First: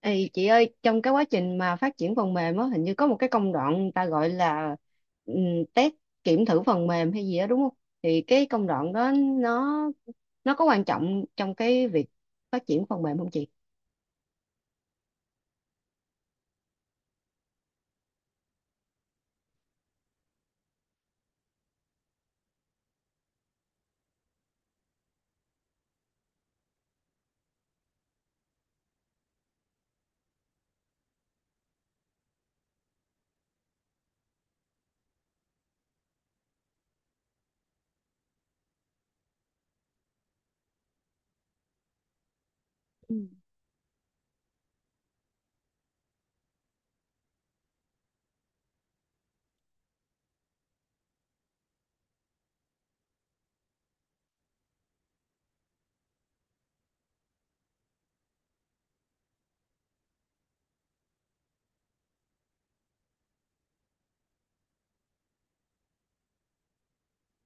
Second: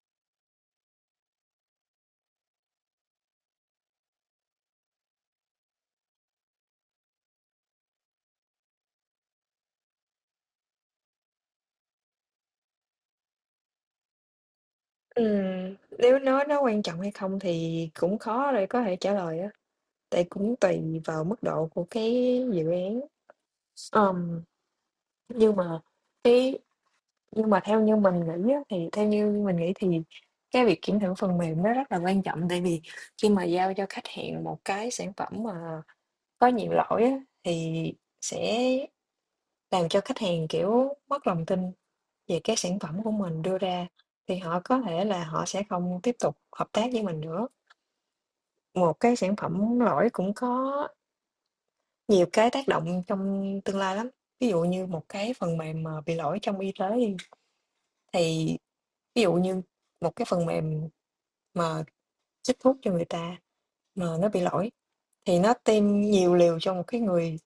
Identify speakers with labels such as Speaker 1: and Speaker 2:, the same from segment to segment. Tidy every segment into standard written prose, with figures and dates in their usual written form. Speaker 1: Ê, chị ơi, trong cái quá trình mà phát triển phần mềm á, hình như có một cái công đoạn người ta gọi là ừm, test kiểm thử phần mềm hay gì đó đúng không? Thì cái công đoạn đó nó nó có quan trọng trong cái việc phát triển phần mềm không chị?
Speaker 2: Nếu nói nó quan trọng hay không thì cũng khó để có thể trả lời á, tại cũng tùy vào mức độ của cái dự án. Ờm, nhưng mà cái nhưng mà theo như mình nghĩ á, thì theo như mình nghĩ thì cái việc kiểm thử phần mềm nó rất là quan trọng, tại vì khi mà giao cho khách hàng một cái sản phẩm mà có nhiều lỗi á, thì sẽ làm cho khách hàng, kiểu, mất lòng tin về cái sản phẩm của
Speaker 1: Ừ.
Speaker 2: mình đưa ra, thì họ có thể là họ sẽ không tiếp tục hợp tác với mình nữa. Một cái sản phẩm lỗi cũng có nhiều cái tác động trong tương lai lắm. Ví dụ như một cái phần mềm mà bị lỗi trong y tế đi, thì ví dụ như một cái phần mềm mà chích thuốc cho người ta mà nó bị lỗi thì nó tiêm nhiều liều cho một cái người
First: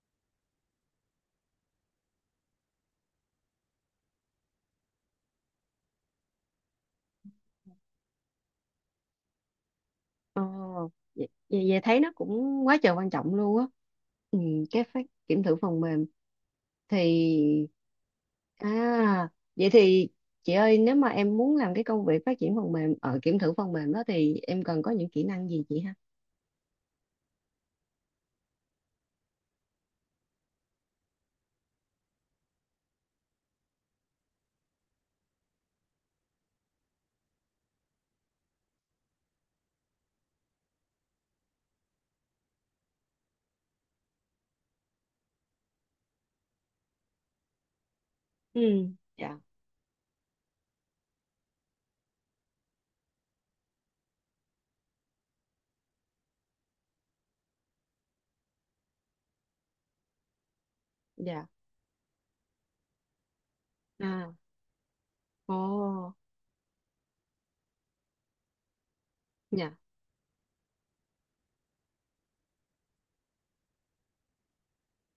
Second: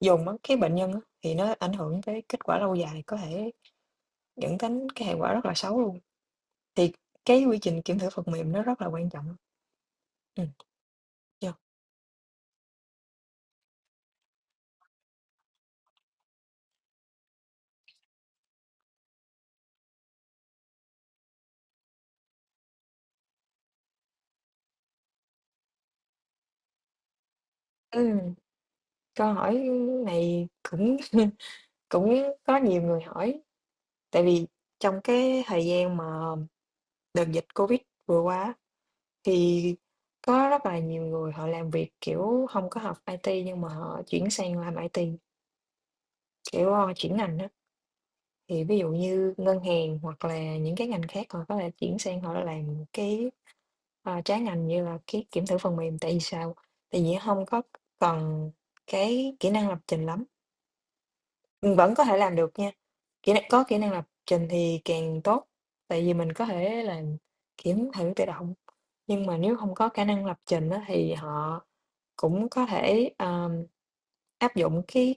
Speaker 2: dùng á, cái bệnh nhân á, thì nó ảnh hưởng tới kết quả lâu dài, có thể dẫn đến cái hệ quả rất là xấu luôn. Thì cái quy trình kiểm thử phần mềm nó rất là quan trọng.
Speaker 1: Ờ,
Speaker 2: Ừm,
Speaker 1: vậy,
Speaker 2: yeah.
Speaker 1: vậy vậy thấy nó cũng quá trời quan trọng luôn á. Ừ, cái phát kiểm thử phần mềm thì à vậy thì chị ơi nếu mà em muốn làm cái công việc phát triển phần mềm ở kiểm thử phần mềm đó thì em cần có những kỹ năng gì chị ha?
Speaker 2: Ừm, Câu hỏi này cũng cũng có nhiều người hỏi, tại vì trong cái thời gian mà đợt dịch Covid vừa qua á, thì có rất là nhiều người họ làm việc, kiểu, hông có học IT nhưng mà họ chuyển sang làm IT, kiểu, ơ, chuyển ngành á. Thì ví
Speaker 1: Ừ.
Speaker 2: dụ như
Speaker 1: Dạ.
Speaker 2: ngân hàng hoặc là những cái ngành khác họ có thể chuyển sang họ làm cái, trái ngành như là cái kiểm thử phần mềm, tại vì sao? Tại vì hông có cần cái kỹ năng lập trình lắm,
Speaker 1: Dạ.
Speaker 2: vẫn có thể làm được nha. Kỹ năng có kỹ năng lập
Speaker 1: À.
Speaker 2: trình thì càng tốt,
Speaker 1: Ồ.
Speaker 2: tại vì mình có thể là kiếm thử tự động, nhưng mà nếu không
Speaker 1: Dạ.
Speaker 2: có khả năng lập trình á thì họ cũng có thể, áp dụng cái,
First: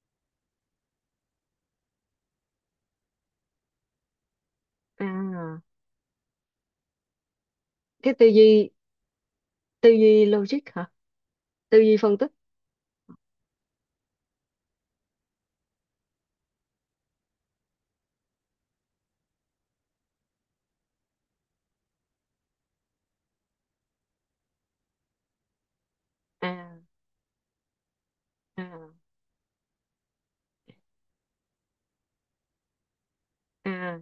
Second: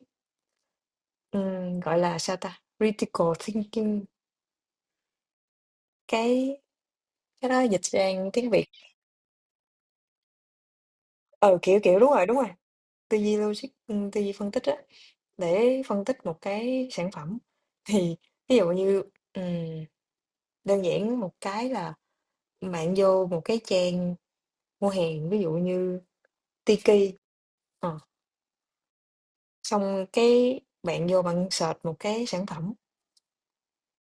Speaker 2: gọi là, sao ta, critical thinking,
Speaker 1: À.
Speaker 2: cái cái đó dịch
Speaker 1: cái
Speaker 2: sang tiếng Việt.
Speaker 1: tư duy logic hả?
Speaker 2: Ờ
Speaker 1: Tư
Speaker 2: kiểu,
Speaker 1: duy
Speaker 2: kiểu
Speaker 1: phân tích.
Speaker 2: đúng rồi, tư duy logic, tư duy phân tích á, để phân tích một cái sản phẩm. Thì ví dụ như, ừm, đơn giản một cái là bạn vô một cái trang mua hàng ví dụ như
Speaker 1: À.
Speaker 2: Tiki. Ờ,
Speaker 1: À.
Speaker 2: xong cái bạn vô bạn search một cái sản phẩm.
Speaker 1: À.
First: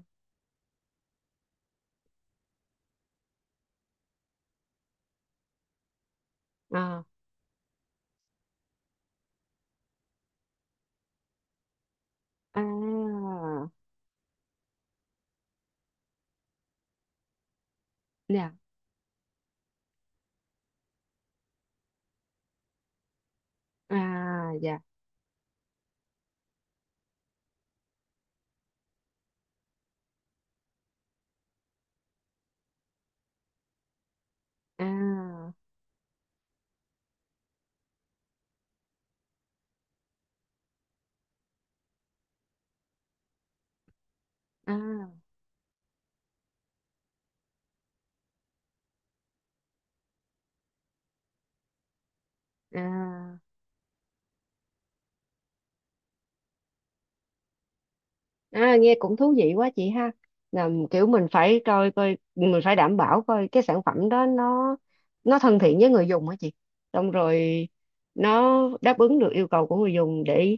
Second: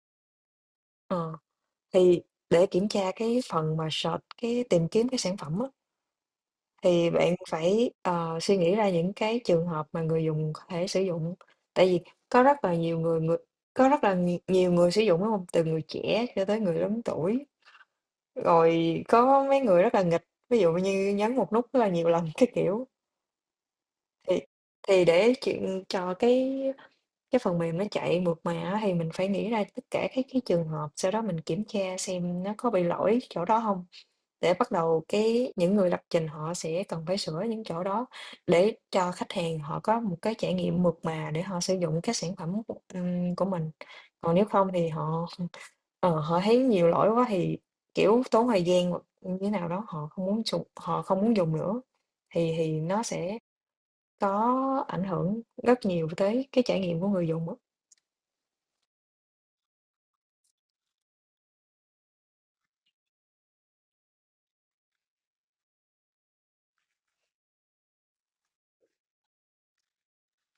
Speaker 2: Ờ, thì để kiểm tra cái phần mà search cái tìm kiếm cái sản phẩm á,
Speaker 1: À.
Speaker 2: thì bạn phải suy nghĩ ra những cái trường hợp mà người dùng có thể sử dụng, tại vì có rất là nhiều người,
Speaker 1: À.
Speaker 2: người có rất là nhi- nhiều người sử dụng đúng không, từ người trẻ cho tới người lớn tuổi,
Speaker 1: Dạ.
Speaker 2: rồi có mấy người rất là nghịch ví dụ như nhấn một nút rất là nhiều lần cái kiểu. Thì
Speaker 1: À. Dạ.
Speaker 2: thì để chuyện cho cái phần mềm nó chạy mượt mà á, thì mình phải nghĩ ra tất cả các cái trường hợp, sau đó mình kiểm tra xem nó có bị lỗi chỗ đó hông, để bắt đầu cái
Speaker 1: À.
Speaker 2: những người lập trình họ sẽ cần phải sửa những chỗ đó để cho khách hàng họ có một cái trải nghiệm mượt mà để họ sử dụng cái sản phẩm của mình. Còn nếu không thì họ
Speaker 1: À.
Speaker 2: họ thấy nhiều lỗi quá thì, kiểu, tốn thời gian hoặc như thế nào đó, họ không muốn dùng nữa, thì nó sẽ
Speaker 1: À.
Speaker 2: có ảnh hưởng rất nhiều tới cái trải nghiệm của người dùng á.
Speaker 1: À, nghe cũng thú vị quá chị ha. Là kiểu mình phải coi coi mình phải đảm bảo coi cái sản phẩm đó nó thân thiện với người dùng hả chị. Xong rồi nó đáp ứng được yêu cầu của người dùng, để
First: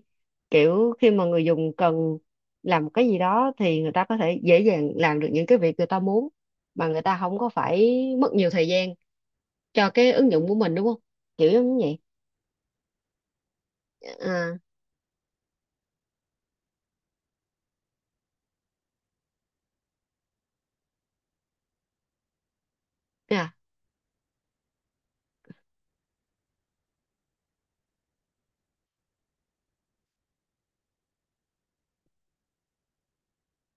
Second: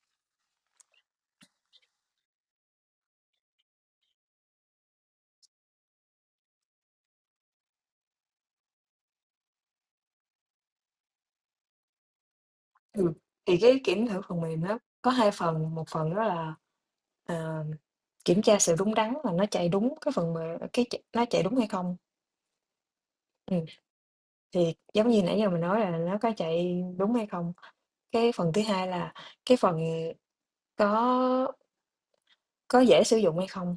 Speaker 1: kiểu khi mà người dùng cần làm một cái gì đó thì người ta có thể dễ dàng làm được những cái việc người ta muốn mà người ta không có phải mất nhiều thời gian cho cái ứng dụng của mình đúng không? Kiểu giống như vậy.
Speaker 2: Ừm, thì cái kiểm thử phần
Speaker 1: À.
Speaker 2: mềm đó có 2 phần, một phần đó là, ờ, kiểm tra sự đúng đắn là nó chạy đúng cái phần mềm cái ch nó chạy đúng hay không.
Speaker 1: À.
Speaker 2: Ừm, thì giống như nãy giờ mình nói là nó có chạy đúng hay không. Cái phần thứ hai là cái phần có có dễ sử dụng hay không.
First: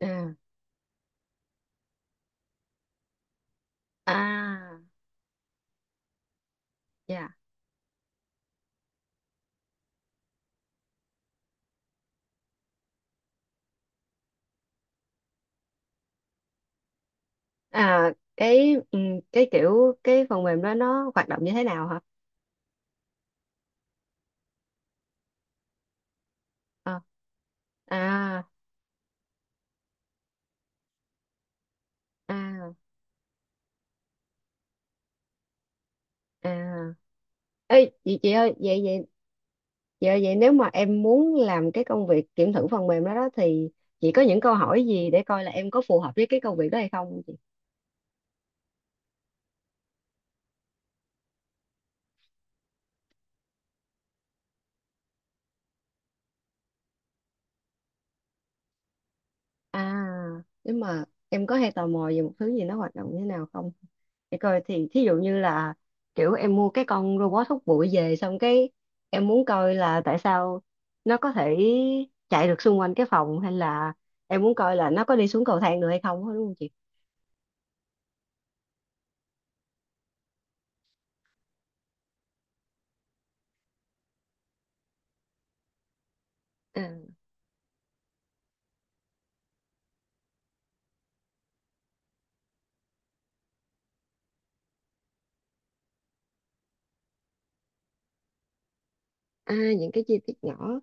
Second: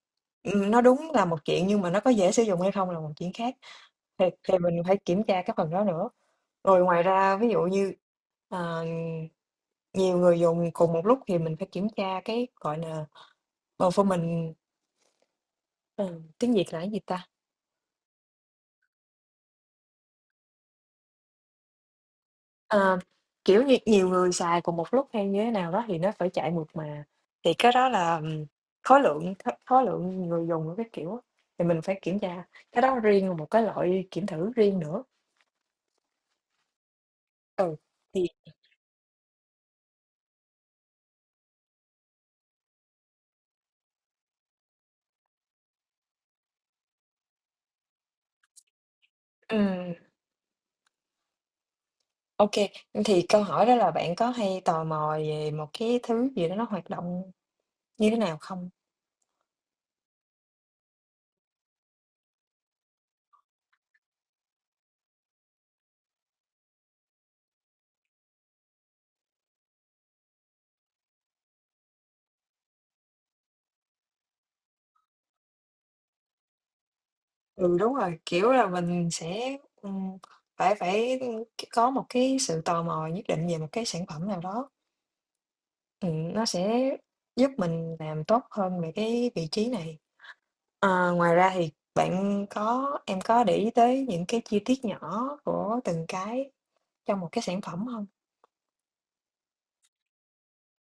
Speaker 1: À.
Speaker 2: Nó đúng là một chuyện nhưng mà nó có dễ sử dụng hay không là một chuyện khác, thì
Speaker 1: À.
Speaker 2: mình phải kiểm tra cái phần đó nữa. Rồi ngoài ra
Speaker 1: Dạ.
Speaker 2: ví dụ như, ờ, nhiều người dùng cùng một lúc thì mình phải kiểm tra cái, gọi là, performance ờ, tiếng Việt là cái gì ta?
Speaker 1: à cái ừ, cái kiểu cái phần mềm đó nó hoạt động như thế nào hả?
Speaker 2: Ờ, kiểu như, nhiều người xài cùng một lúc hay như thế nào đó thì nó phải chạy mượt
Speaker 1: Ờ.
Speaker 2: mà, thì cái đó là,
Speaker 1: À.
Speaker 2: khối lượng người dùng của cái kiểu á, thì mình phải kiểm tra,
Speaker 1: À.
Speaker 2: cái đó riêng một cái loại kiểm thử riêng nữa.
Speaker 1: À.
Speaker 2: Ừ,
Speaker 1: Ê, chị
Speaker 2: thì
Speaker 1: chị ơi vậy vậy chị ơi vậy nếu mà em muốn làm cái công việc kiểm thử phần mềm đó đó thì chị có những câu hỏi gì để coi là em có phù hợp với cái công việc đó hay không?
Speaker 2: ừm. OK, thì câu hỏi đó là bạn có hay tò mò về một cái thứ gì đó nó hoạt động như thế nào không?
Speaker 1: À, nhưng mà em có hay tò mò về một thứ gì nó hoạt động như thế nào không? Để coi thì thí dụ như là kiểu em mua cái con robot hút bụi về, xong cái em muốn coi là tại sao nó có thể chạy được xung quanh cái phòng, hay là em muốn coi là nó có đi xuống cầu thang được hay không á, đúng không chị?
Speaker 2: Ừ, đúng rồi, kiểu là, mình sẽ, phải phải, có một cái sự tò mò nhất định về một cái sản phẩm nào đó, nó sẽ giúp mình làm tốt hơn về cái vị trí này. Ờ, ngoài ra thì bạn có em có để ý tới những cái chi tiết nhỏ của từng cái trong một cái sản phẩm không?
Speaker 1: À, những cái chi tiết nhỏ,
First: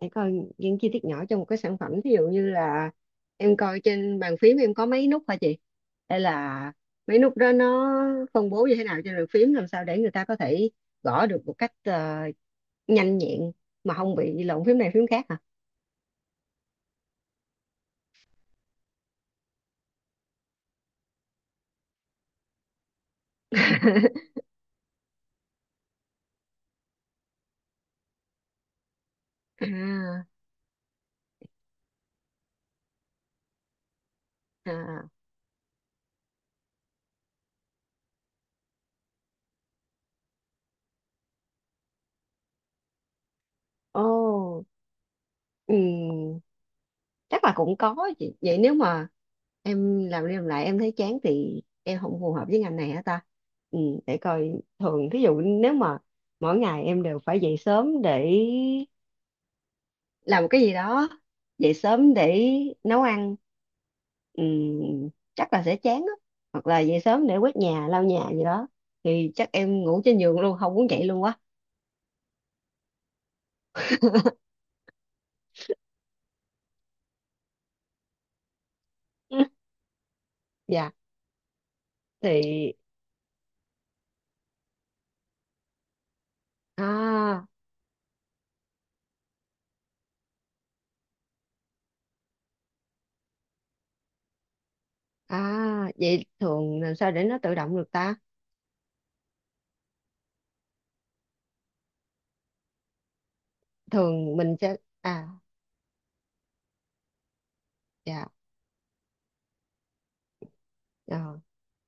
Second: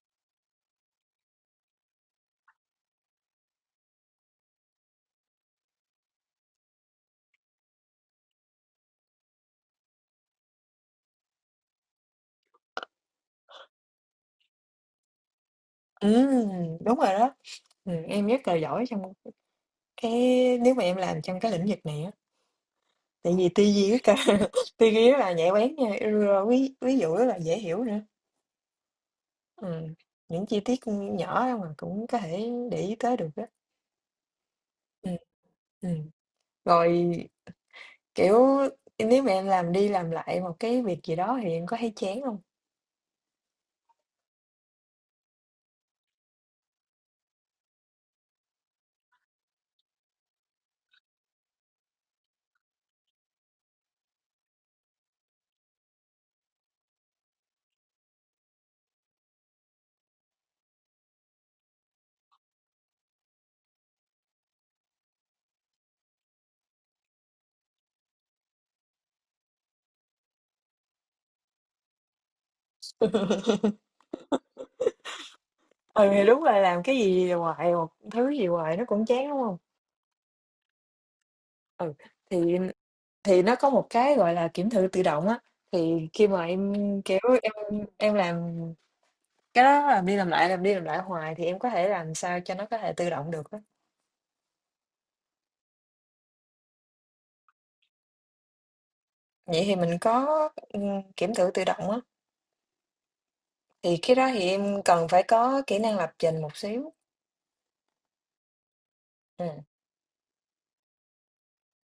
Speaker 1: để coi những chi tiết nhỏ trong một cái sản phẩm, ví dụ như là em coi trên bàn phím em có mấy nút hả chị, hay là mấy nút đó nó phân bố như thế nào trên bàn phím, làm sao để người ta có thể gõ được một cách nhanh nhẹn mà không bị lộn phím này phím khác hả?
Speaker 2: Ừ, đúng rồi đó, em rất là giỏi trong Cái nếu mà em làm trong cái lĩnh vực này á, tại vì tư duy rất là tư duy rất là nhạy bén nha, rồi ví ví dụ rất là dễ hiểu nữa. Ừ.
Speaker 1: À.
Speaker 2: Những chi tiết nhỏ mà cũng có thể để ý tới được đó.
Speaker 1: À.
Speaker 2: Ừ. Ừ. Rồi kiểu nếu mà em làm đi làm lại một cái việc gì đó thì em có thấy chán không?
Speaker 1: Ô. Ừ, chắc là cũng có chị. Vậy nếu mà em làm đi làm lại em thấy chán thì em không phù hợp với ngành này hả ta? Ừ, để coi, thường thí dụ nếu mà mỗi ngày em đều phải dậy sớm để làm một cái gì đó, dậy sớm để nấu ăn, ừ, chắc là sẽ chán á, hoặc là dậy sớm để quét nhà lau nhà gì đó thì chắc em ngủ trên giường luôn không muốn dậy luôn quá.
Speaker 2: Ừ, thì đúng là làm cái gì hoài một thứ gì hoài nó cũng chán đúng không?
Speaker 1: Dạ.
Speaker 2: Ừ, thì
Speaker 1: thì
Speaker 2: thì nó có một cái gọi là kiểm thử tự động á, thì khi mà em kiểu
Speaker 1: à
Speaker 2: em làm. Cái đó làm đi làm lại, làm đi làm lại hoài thì em có thể làm sao cho nó có thể tự động được á.
Speaker 1: à Vậy thường làm sao để nó tự động được ta?
Speaker 2: Vậy thì mình có, kiểm thử tự động á, thì cái đó
Speaker 1: Thường
Speaker 2: thì
Speaker 1: mình sẽ
Speaker 2: em cần phải
Speaker 1: à
Speaker 2: có kỹ năng lập trình một xíu.
Speaker 1: Dạ.
Speaker 2: Ừm,
Speaker 1: ờ,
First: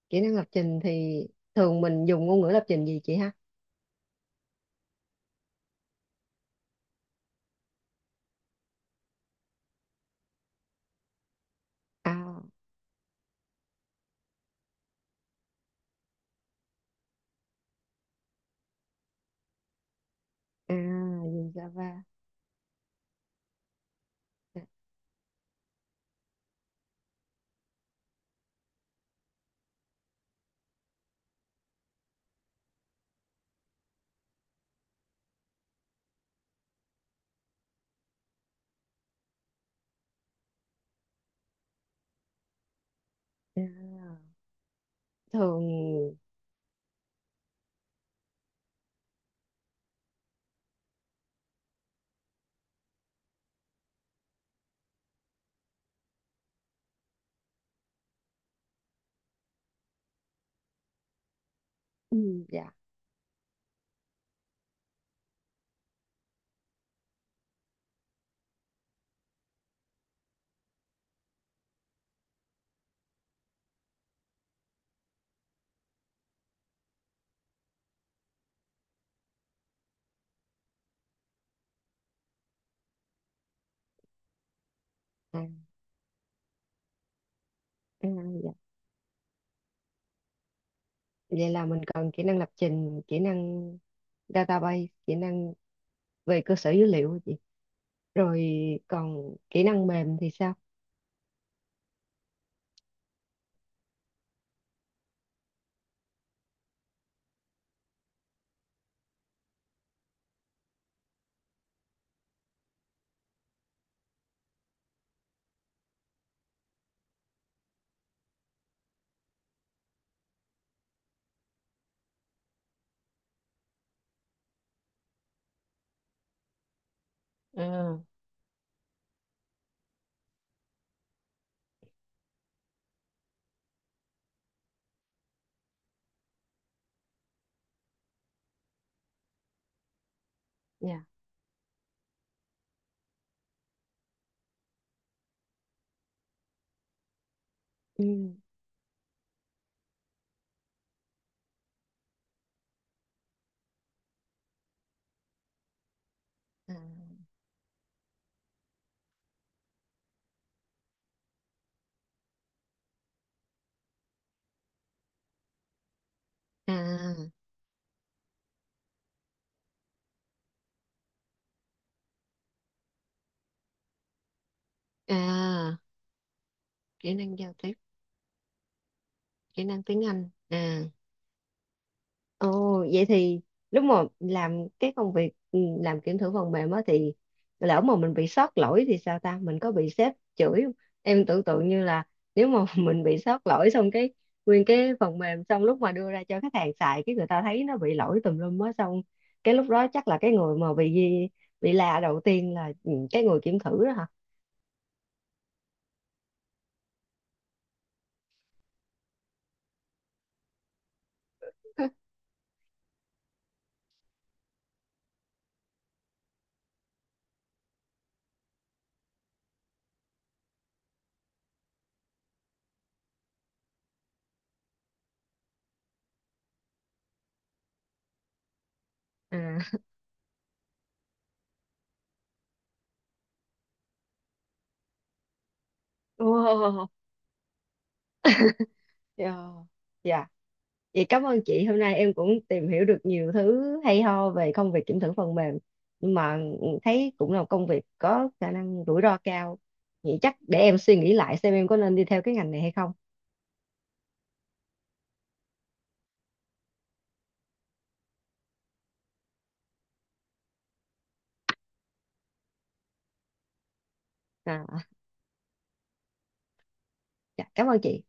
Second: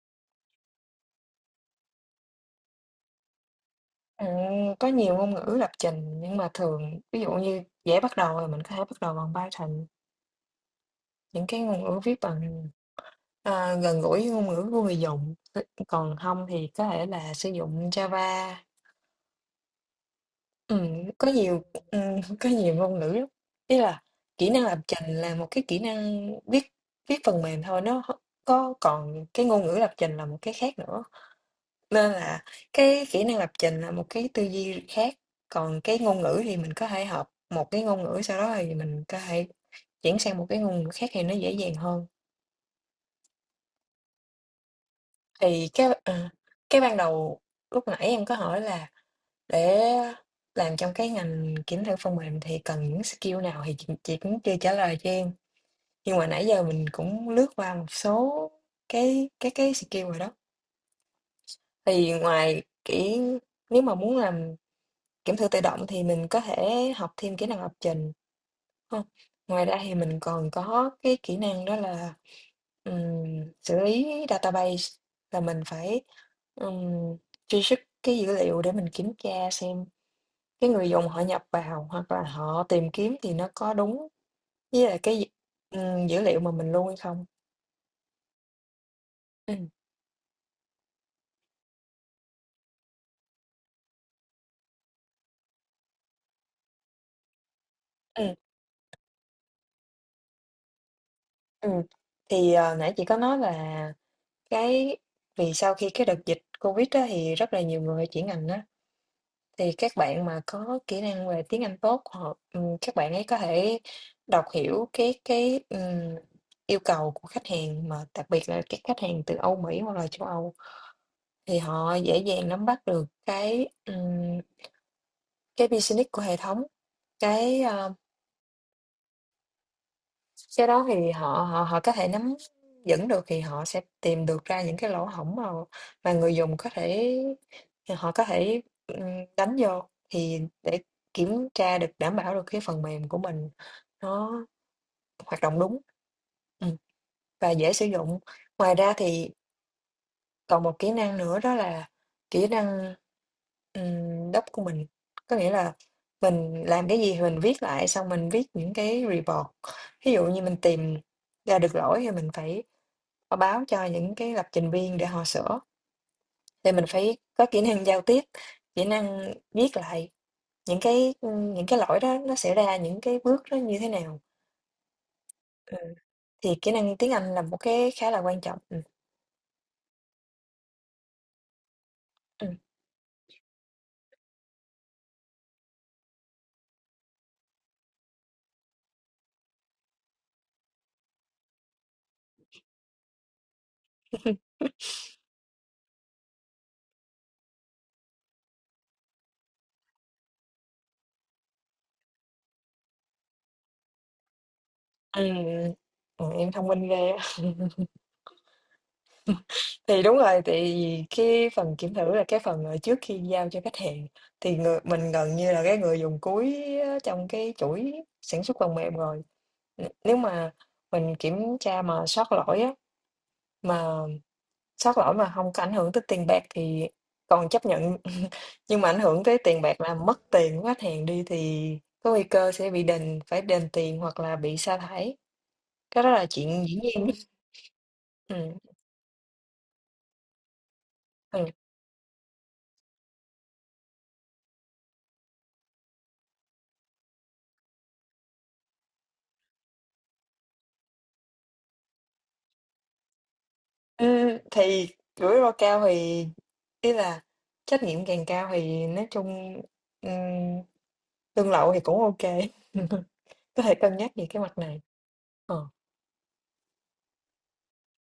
Speaker 1: Kỹ năng lập trình thì thường mình dùng ngôn ngữ lập trình gì chị ha?
Speaker 2: ừm, có nhiều ngôn ngữ lập trình nhưng mà thường ví dụ như dễ bắt đầu là mình có thể bắt đầu bằng Python, những cái ngôn ngữ
Speaker 1: À.
Speaker 2: viết bằng, gần gũi với ngôn ngữ của người dùng. Còn không thì có thể là sử dụng Java.
Speaker 1: À.
Speaker 2: Ừm, có
Speaker 1: Dùng
Speaker 2: nhiều,
Speaker 1: Java.
Speaker 2: có nhiều ngôn ngữ lắm. Ý là kỹ
Speaker 1: À.
Speaker 2: năng lập trình là một cái kỹ năng viết viết phần mềm thôi, nó h có còn cái ngôn ngữ lập trình là một cái khác nữa, nên là cái kỹ năng lập trình là một cái tư duy khác, còn cái ngôn ngữ thì mình có thể học một cái ngôn ngữ, sau đó thì mình có thể chuyển sang một cái ngôn ngữ khác thì nó dễ dàng hơn.
Speaker 1: À.
Speaker 2: Thì cái
Speaker 1: Thường.
Speaker 2: ờ, cái ban đầu lúc nãy em có hỏi là để làm trong cái ngành kiểm thử phần mềm thì cần những skill nào thì chị cũng chưa trả lời cho em. Nhưng mà nãy giờ mình cũng lướt qua một số cái skill rồi đó. Thì
Speaker 1: Ừ.
Speaker 2: ngoài
Speaker 1: Dạ.
Speaker 2: kỹ nếu mà muốn làm kiểm thử tự động thì mình có thể học thêm kỹ năng lập trình không? Ngoài ra thì mình còn có cái kỹ năng đó là xử lý database là mình phải um, truy xuất cái dữ liệu để mình kiểm tra xem cái người dùng họ nhập vào hoặc là họ tìm kiếm thì nó có đúng với lại cái dữ
Speaker 1: À.
Speaker 2: dữ liệu mà mình lưu hay không.
Speaker 1: À. Dạ.
Speaker 2: Ừ.
Speaker 1: Vậy là mình cần kỹ năng lập trình, kỹ năng database, kỹ năng về cơ sở dữ liệu hả chị?
Speaker 2: Ừ.
Speaker 1: Rồi còn kỹ năng mềm thì sao?
Speaker 2: Ừ. Thì nãy chị có nói là Cái vì sau khi cái đợt dịch Covid á, thì rất là nhiều người chuyển ngành á, thì các bạn mà có kỹ năng về tiếng Anh tốt, họ các bạn ấy có thể đọc hiểu cái yêu cầu của khách hàng, mà đặc biệt là các khách hàng từ Âu Mỹ hoặc là châu Âu, thì họ dễ dàng nắm bắt được cái business của hệ thống. cái, ờ
Speaker 1: À.
Speaker 2: Cái đó thì họ họ họ có thể nắm vững được thì họ sẽ tìm được ra những cái lỗ hổng mà người dùng có thể họ có thể, đánh vô thì để
Speaker 1: Dạ.
Speaker 2: kiểm tra được, đảm bảo được cái phần mềm của mình nó hoạt động đúng, ừm, và dễ sử
Speaker 1: Ừ.
Speaker 2: dụng. Ngoài ra thì còn một kỹ năng nữa đó là kỹ năng, doc của mình, có nghĩa là mình
Speaker 1: À.
Speaker 2: làm cái gì thì mình viết lại, xong mình viết những cái report. Ví dụ như mình tìm ra được lỗi thì mình phải, báo cho những cái lập trình viên để họ sửa, thì mình phải
Speaker 1: À.
Speaker 2: có kỹ năng giao tiếp, kỹ năng viết lại những cái, những cái lỗi đó nó xảy ra, những cái bước nó như thế nào.
Speaker 1: À.
Speaker 2: Ừm, thì kỹ năng tiếng
Speaker 1: Kỹ
Speaker 2: Anh
Speaker 1: năng
Speaker 2: là
Speaker 1: giao
Speaker 2: một
Speaker 1: tiếp,
Speaker 2: cái khá là quan trọng.
Speaker 1: kỹ năng tiếng Anh à?
Speaker 2: Ừm.
Speaker 1: Ồ, vậy thì lúc mà làm cái công việc làm kiểm thử phần mềm á thì lỡ mà mình bị sót lỗi thì sao ta? Mình có bị sếp chửi không? Em tưởng tượng như là nếu mà mình bị sót lỗi xong cái
Speaker 2: Ừm,
Speaker 1: nguyên cái phần mềm, xong lúc mà đưa ra cho khách hàng xài cái người ta thấy nó bị lỗi tùm lum á, xong cái lúc đó chắc là cái người mà bị la đầu tiên là cái người kiểm thử đó hả?
Speaker 2: ừm, em thông minh ghê á. Thì đúng rồi, tại vì cái phần kiểm thử là cái phần mà trước khi giao cho khách hàng, thì người mình gần như là cái người dùng cuối á, trong cái chuỗi sản xuất phần mềm rồi. Nếu mà mình kiểm tra mà sót lỗi á, mà sót lỗi mà không có ảnh hưởng tới tiền bạc thì còn chấp nhận, nhưng mà ảnh hưởng tới tiền
Speaker 1: À.
Speaker 2: bạc là mất tiền của khách hàng đi thì có nguy cơ sẽ bị đền phải đền tiền hoặc là bị sa thải, cái đó là chuyện dĩ
Speaker 1: Wow.
Speaker 2: nhiên.
Speaker 1: Yeah. Vậy cảm ơn
Speaker 2: Ừ.
Speaker 1: chị, hôm nay em cũng tìm hiểu được nhiều thứ hay ho về công việc kiểm thử phần mềm. Nhưng mà thấy cũng là một công việc có khả năng rủi ro cao. Vậy chắc để em suy nghĩ lại xem em có nên đi theo cái ngành này hay không.
Speaker 2: Thì rủi ro cao thì ý là trách nhiệm càng cao thì nói chung, ừm, lương lậu thì cũng ok có thể cân nhắc về cái mặt này.
Speaker 1: À,
Speaker 2: Ờ.
Speaker 1: dạ, cảm ơn chị.